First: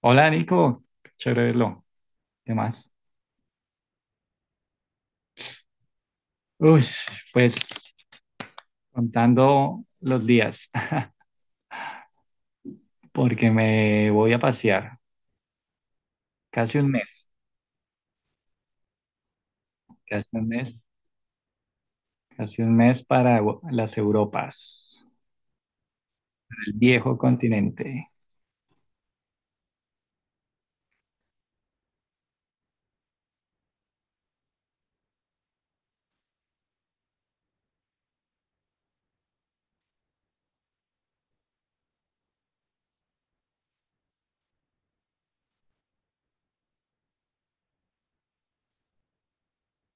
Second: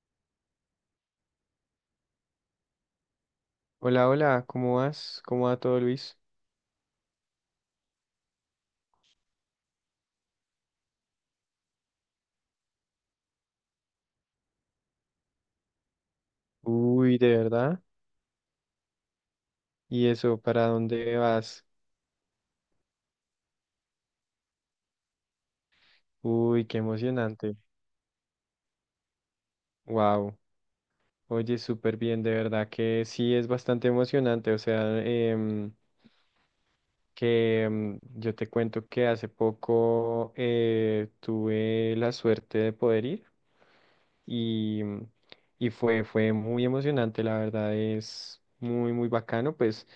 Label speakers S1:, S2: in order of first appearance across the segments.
S1: Hola Nico, chévere verlo. ¿Qué más?
S2: Hola, hola, ¿cómo vas? ¿Cómo va todo, Luis?
S1: Uy, pues contando los días, porque me voy a pasear casi un
S2: Uy,
S1: mes,
S2: ¿de verdad? ¿Y
S1: casi
S2: eso
S1: un
S2: para
S1: mes,
S2: dónde vas?
S1: casi un mes para las Europas,
S2: Uy,
S1: el
S2: qué
S1: viejo
S2: emocionante.
S1: continente.
S2: Wow. Oye, súper bien, de verdad que sí es bastante emocionante. O sea, que yo te cuento que hace poco tuve la suerte de poder ir. y, y fue muy emocionante, la verdad es muy, muy bacano, pues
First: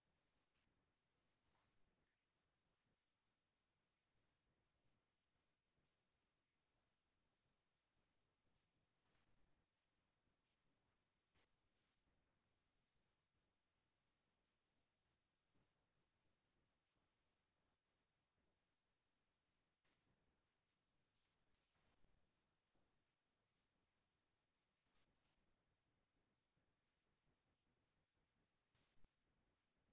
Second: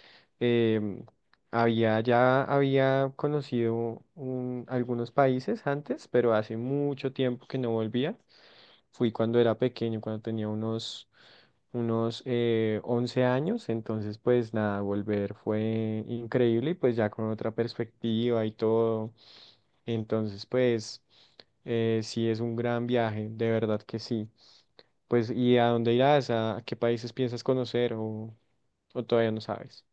S2: em, había, ya había conocido algunos países antes, pero hace mucho tiempo que no volvía, fui cuando era pequeño, cuando tenía unos 11 años. Entonces pues nada, volver fue increíble y pues ya con otra perspectiva y todo, entonces pues sí es un gran viaje, de verdad que sí. Pues, ¿y a dónde irás? ¿A qué países piensas conocer, o todavía no sabes?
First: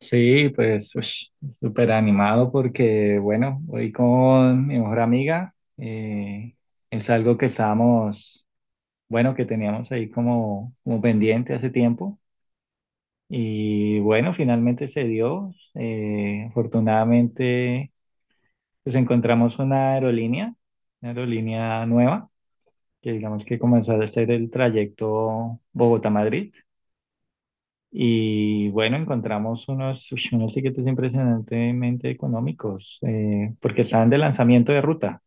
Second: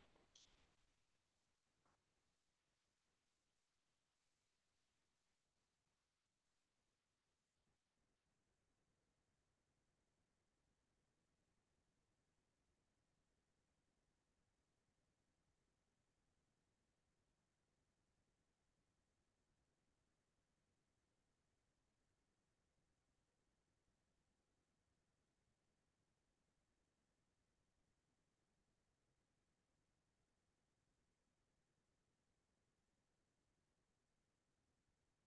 S1: Sí, pues súper animado porque, bueno, voy con mi mejor amiga. Es algo que estábamos, bueno, que teníamos ahí como pendiente hace tiempo. Y bueno, finalmente se dio. Afortunadamente, pues encontramos una aerolínea nueva, que digamos que comenzó a hacer el trayecto Bogotá-Madrid. Y bueno, encontramos unos, uy, unos tiquetes impresionantemente económicos, porque estaban de lanzamiento de ruta.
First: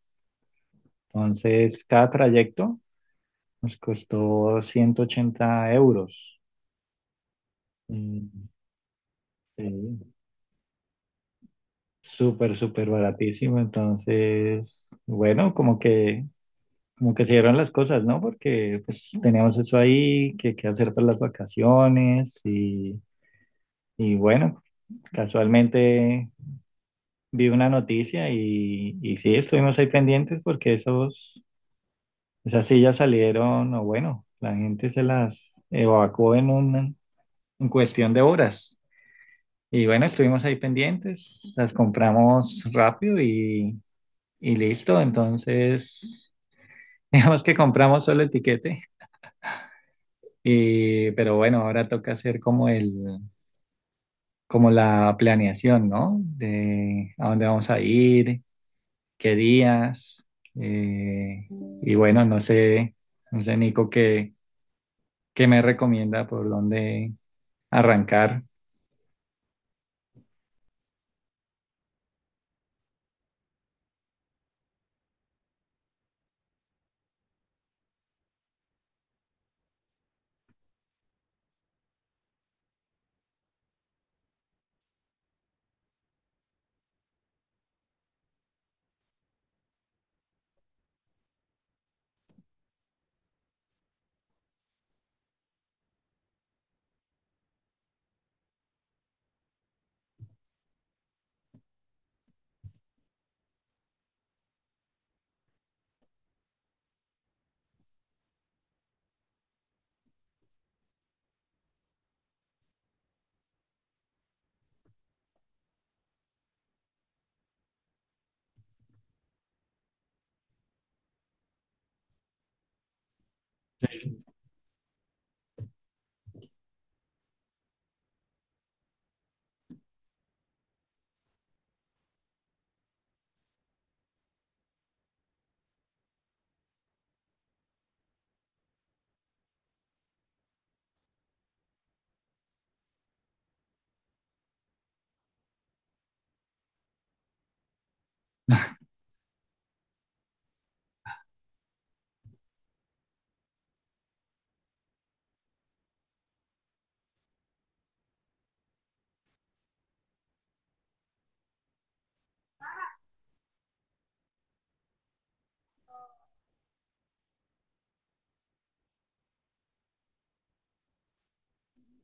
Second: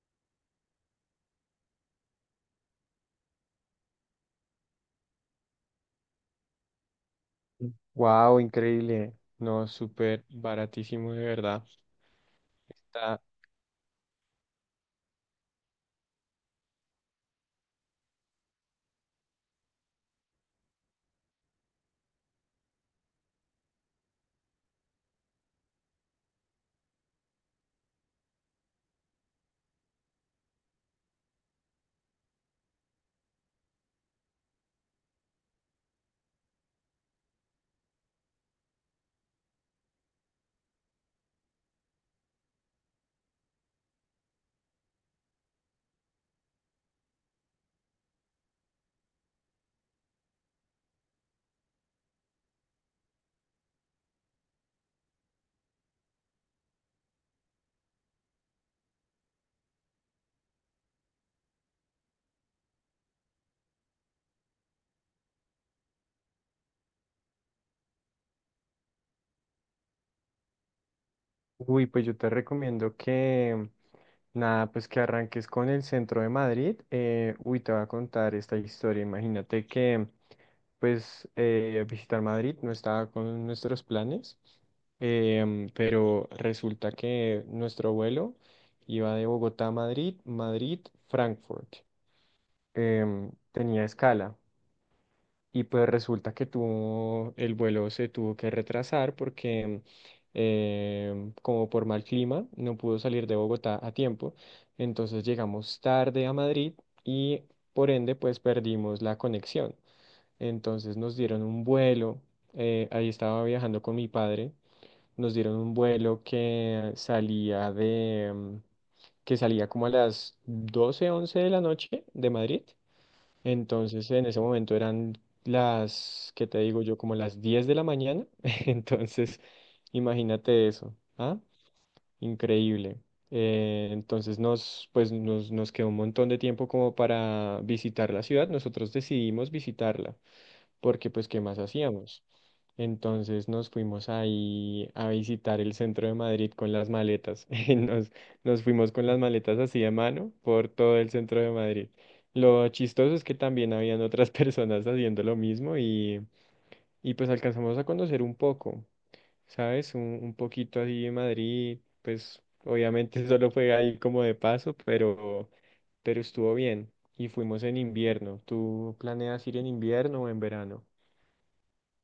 S1: Entonces, cada trayecto nos costó 180 euros.
S2: Wow,
S1: Mm,
S2: increíble. No,
S1: sí,
S2: súper baratísimo, de verdad.
S1: súper, súper
S2: Está-
S1: baratísimo. Entonces, bueno, como que se dieron las cosas, ¿no? Porque pues teníamos eso ahí, que hacer para las vacaciones y bueno, casualmente vi una noticia y sí, estuvimos ahí pendientes porque esas sillas salieron, o bueno, la gente se las evacuó en cuestión de horas. Y bueno, estuvimos ahí pendientes, las compramos rápido. Y listo, entonces, digamos que compramos solo el tiquete, y, pero bueno, ahora toca hacer como la planeación, ¿no? De a dónde vamos a ir, qué días, eh, y bueno, no sé, no sé, Nico, qué me recomienda por dónde arrancar.
S2: Uy, pues yo te recomiendo que, nada, pues que arranques con el centro de Madrid. Uy, te voy a contar esta historia. Imagínate que, pues, visitar Madrid no estaba con nuestros planes. Pero resulta que nuestro vuelo iba de Bogotá a Madrid, Frankfurt. Tenía escala. Y pues resulta que el vuelo se tuvo que retrasar porque como por mal clima no pudo salir de Bogotá a tiempo. Entonces llegamos tarde a Madrid y por ende pues perdimos la conexión. Entonces nos dieron un vuelo, ahí estaba viajando con mi padre, nos dieron un vuelo que salía que salía como a las 12 11 de la noche de Madrid. Entonces, en ese momento eran las, ¿qué te digo yo? Como las 10 de la mañana. Entonces, imagínate eso. ¿Ah? Increíble. Entonces nos quedó un montón de tiempo como para visitar la ciudad. Nosotros decidimos visitarla porque pues ¿qué más hacíamos? Entonces nos fuimos ahí a visitar el centro de Madrid con las maletas. Y nos fuimos con las maletas así de mano por todo el centro de Madrid. Lo chistoso es que también habían otras personas haciendo lo mismo, y pues alcanzamos a conocer un poco, ¿sabes? Un poquito así de Madrid, pues obviamente solo fue ahí como de paso, pero estuvo bien. Y fuimos en invierno. ¿Tú planeas ir en invierno o en verano?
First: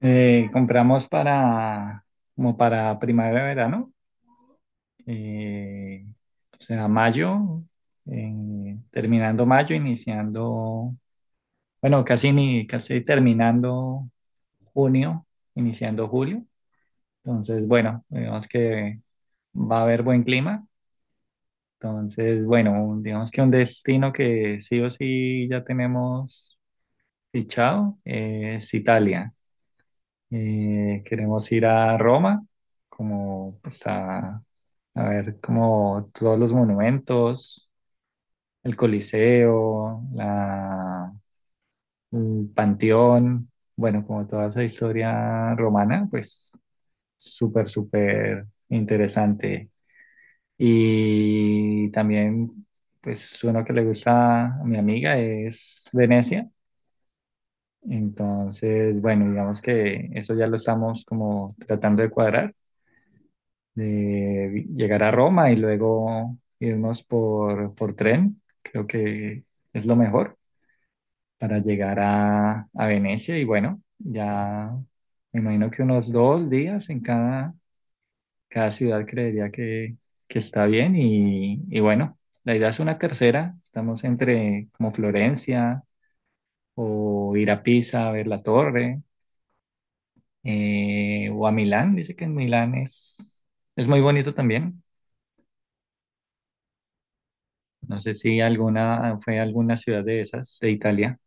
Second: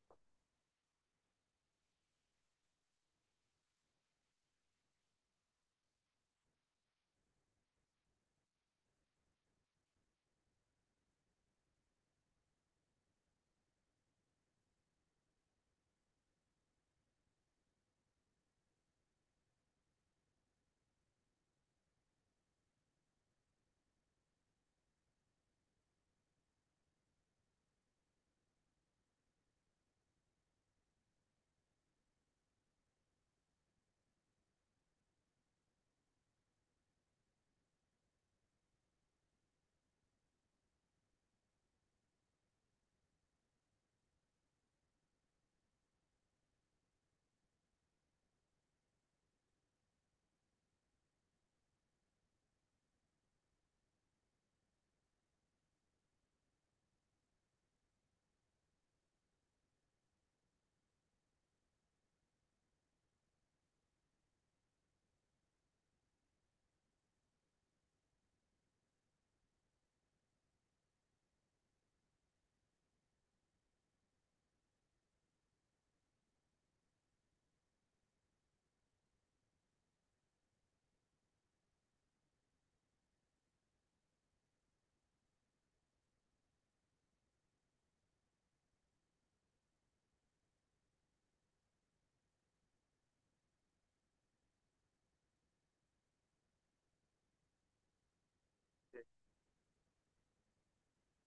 S1: Compramos para, como para primavera, verano. eh, o mayo, terminando mayo, iniciando, bueno, casi, ni, casi terminando junio, iniciando julio. Entonces, bueno, digamos que va a haber buen clima. Entonces, bueno, digamos que un destino que sí o sí ya tenemos fichado es Italia. Queremos ir a Roma, como pues, a, a ver como todos los monumentos, el Coliseo, el Panteón, bueno, como toda esa historia romana, pues súper, súper interesante. Y también, pues uno que le gusta a mi amiga es Venecia. Entonces, bueno, digamos que eso ya lo estamos como tratando de cuadrar, de llegar a Roma y luego irnos por tren. Creo que es lo mejor para llegar a Venecia y bueno, ya me imagino que unos dos días en cada ciudad creería que está bien y bueno, la idea es una tercera, estamos entre como Florencia o ir a Pisa a ver la torre o a Milán, dice que en Milán es muy bonito también. No sé si alguna fue alguna ciudad de esas de Italia.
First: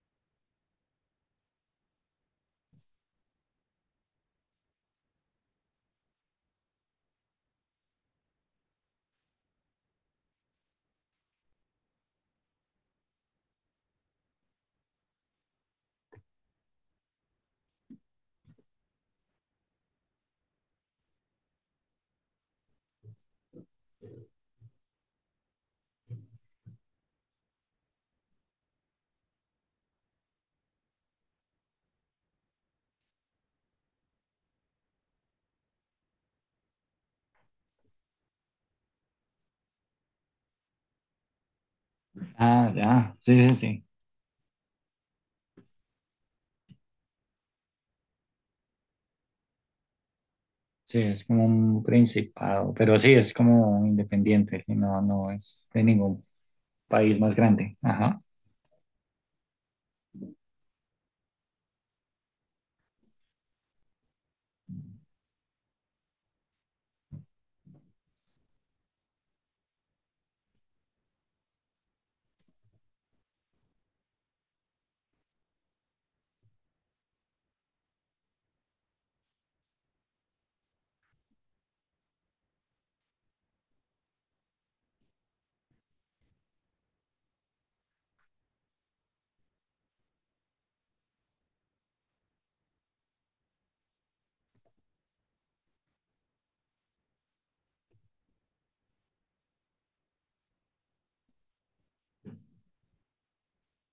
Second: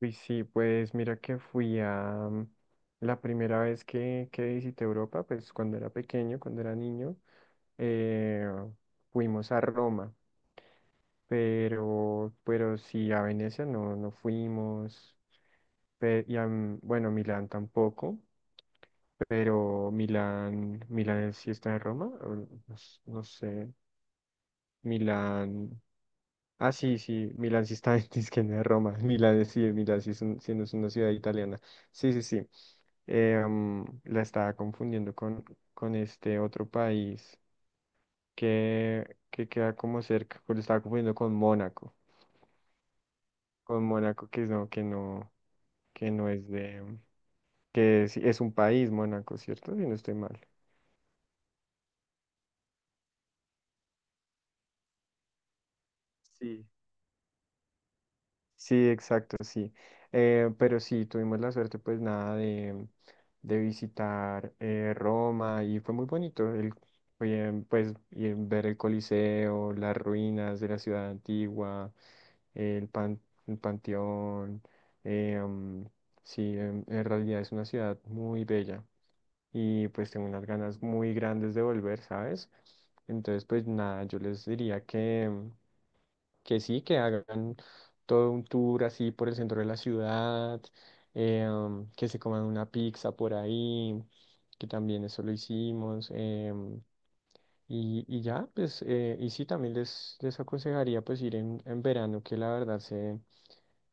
S2: Uy, sí, pues mira que fui a la primera vez que visité Europa, pues cuando era pequeño, cuando era niño, eh, fuimos a Roma, pero sí a Venecia no, no fuimos, y a, bueno, Milán tampoco, pero Milán sí está en Roma, o no, no sé, Milán, ah sí, sí, Milán sí está en, es que no es Roma, Milán sí es sí no es una ciudad italiana, sí, sí, sí. La estaba confundiendo con este otro país que queda como cerca, estaba confundiendo
S1: Ah, ya, sí, sí, sí.
S2: con Mónaco que no, que no, que no es de, que es un país Mónaco, ¿cierto? Si no estoy mal.
S1: Sí, es como un principado, pero sí, es como independiente, sí, no, no es de ningún
S2: Sí.
S1: país más grande. Ajá.
S2: Sí, exacto, sí. Pero sí, tuvimos la suerte, pues nada, de visitar Roma y fue muy bonito. El, oye, pues y ver el Coliseo, las ruinas de la ciudad antigua, el, pan- el Panteón. eh, mm, sí, en realidad es una ciudad muy bella y pues tengo unas ganas muy grandes de volver, ¿sabes? Entonces, pues nada, yo les diría que sí, que hagan todo un tour así por el centro de la ciudad, que se coman una pizza por ahí, que también eso lo hicimos. Y, y ya, pues, y sí, también les aconsejaría pues ir en verano, que la verdad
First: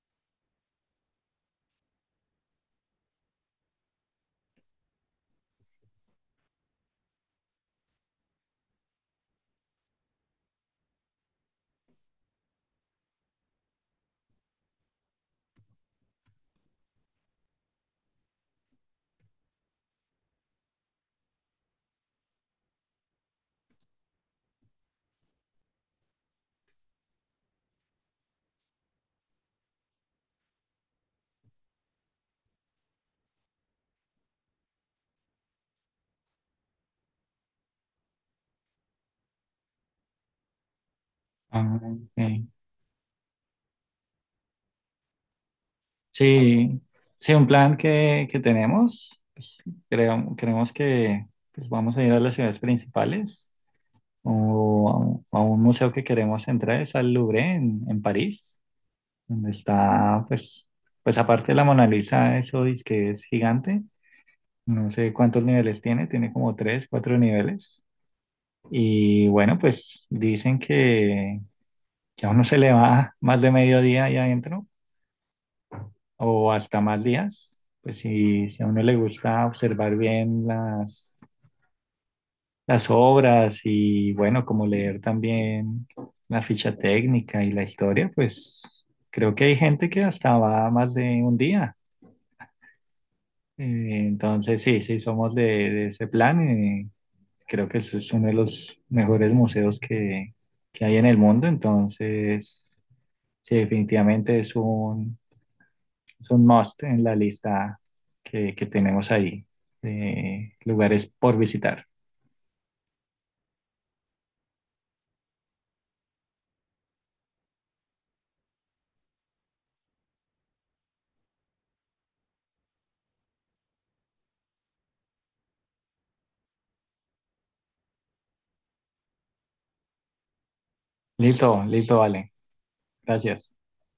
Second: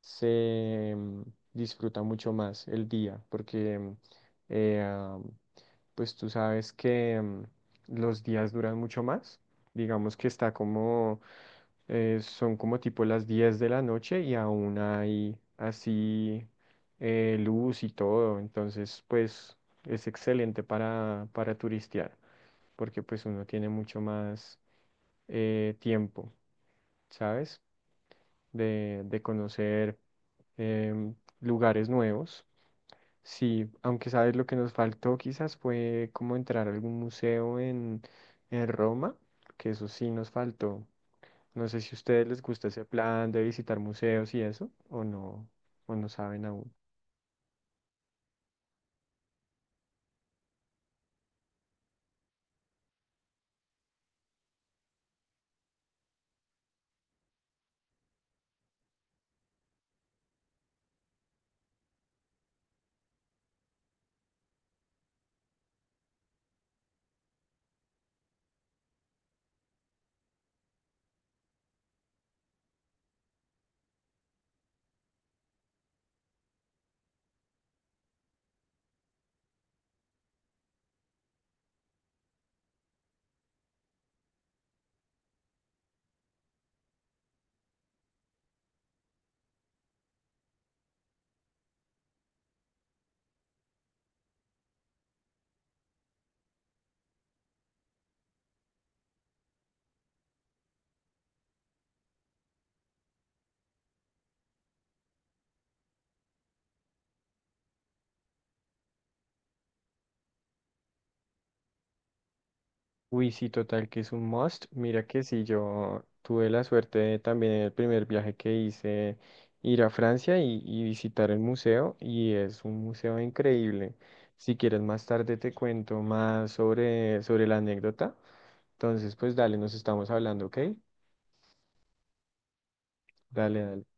S2: se mm, disfruta mucho más el día, porque eh, ah, pues tú sabes que los días duran mucho más, digamos que está como, son como tipo las 10 de la noche y aún hay así luz y todo, entonces pues es excelente para turistear porque pues uno tiene mucho más tiempo, ¿sabes? De conocer em, lugares nuevos. Sí, aunque sabes lo que nos faltó quizás fue como entrar a algún museo en Roma, que eso sí nos faltó. No
S1: Ah,
S2: sé si a ustedes les
S1: ok.
S2: gusta ese plan de visitar museos y eso, o no saben aún.
S1: Sí, sí, un plan que tenemos, pues, creo, creemos que pues, vamos a ir a las ciudades principales o a un museo que queremos entrar, es al Louvre en París, donde está, pues, pues aparte de la Mona Lisa, eso dice que es gigante, no sé cuántos niveles tiene, tiene como tres, cuatro niveles. Y bueno, pues dicen que a uno se le va más de mediodía ahí adentro o hasta más días. Pues si, si a uno le gusta observar bien las obras y bueno, como leer también la ficha técnica y la historia, pues creo que hay gente que hasta va más de un día. Entonces sí, sí somos de ese plan. Creo que es uno de los mejores museos que hay en el mundo, entonces sí, definitivamente es un must en la lista que tenemos ahí de lugares por visitar.
S2: Uy, sí, total, que es un must. Mira que sí, yo tuve la suerte de también en el primer viaje que hice ir a Francia y visitar el museo, y es un museo increíble. Si quieres más tarde te cuento más sobre, sobre la anécdota. Entonces, pues dale, nos estamos hablando, ¿ok?
S1: Listo, listo, vale. Gracias.
S2: Dale, dale.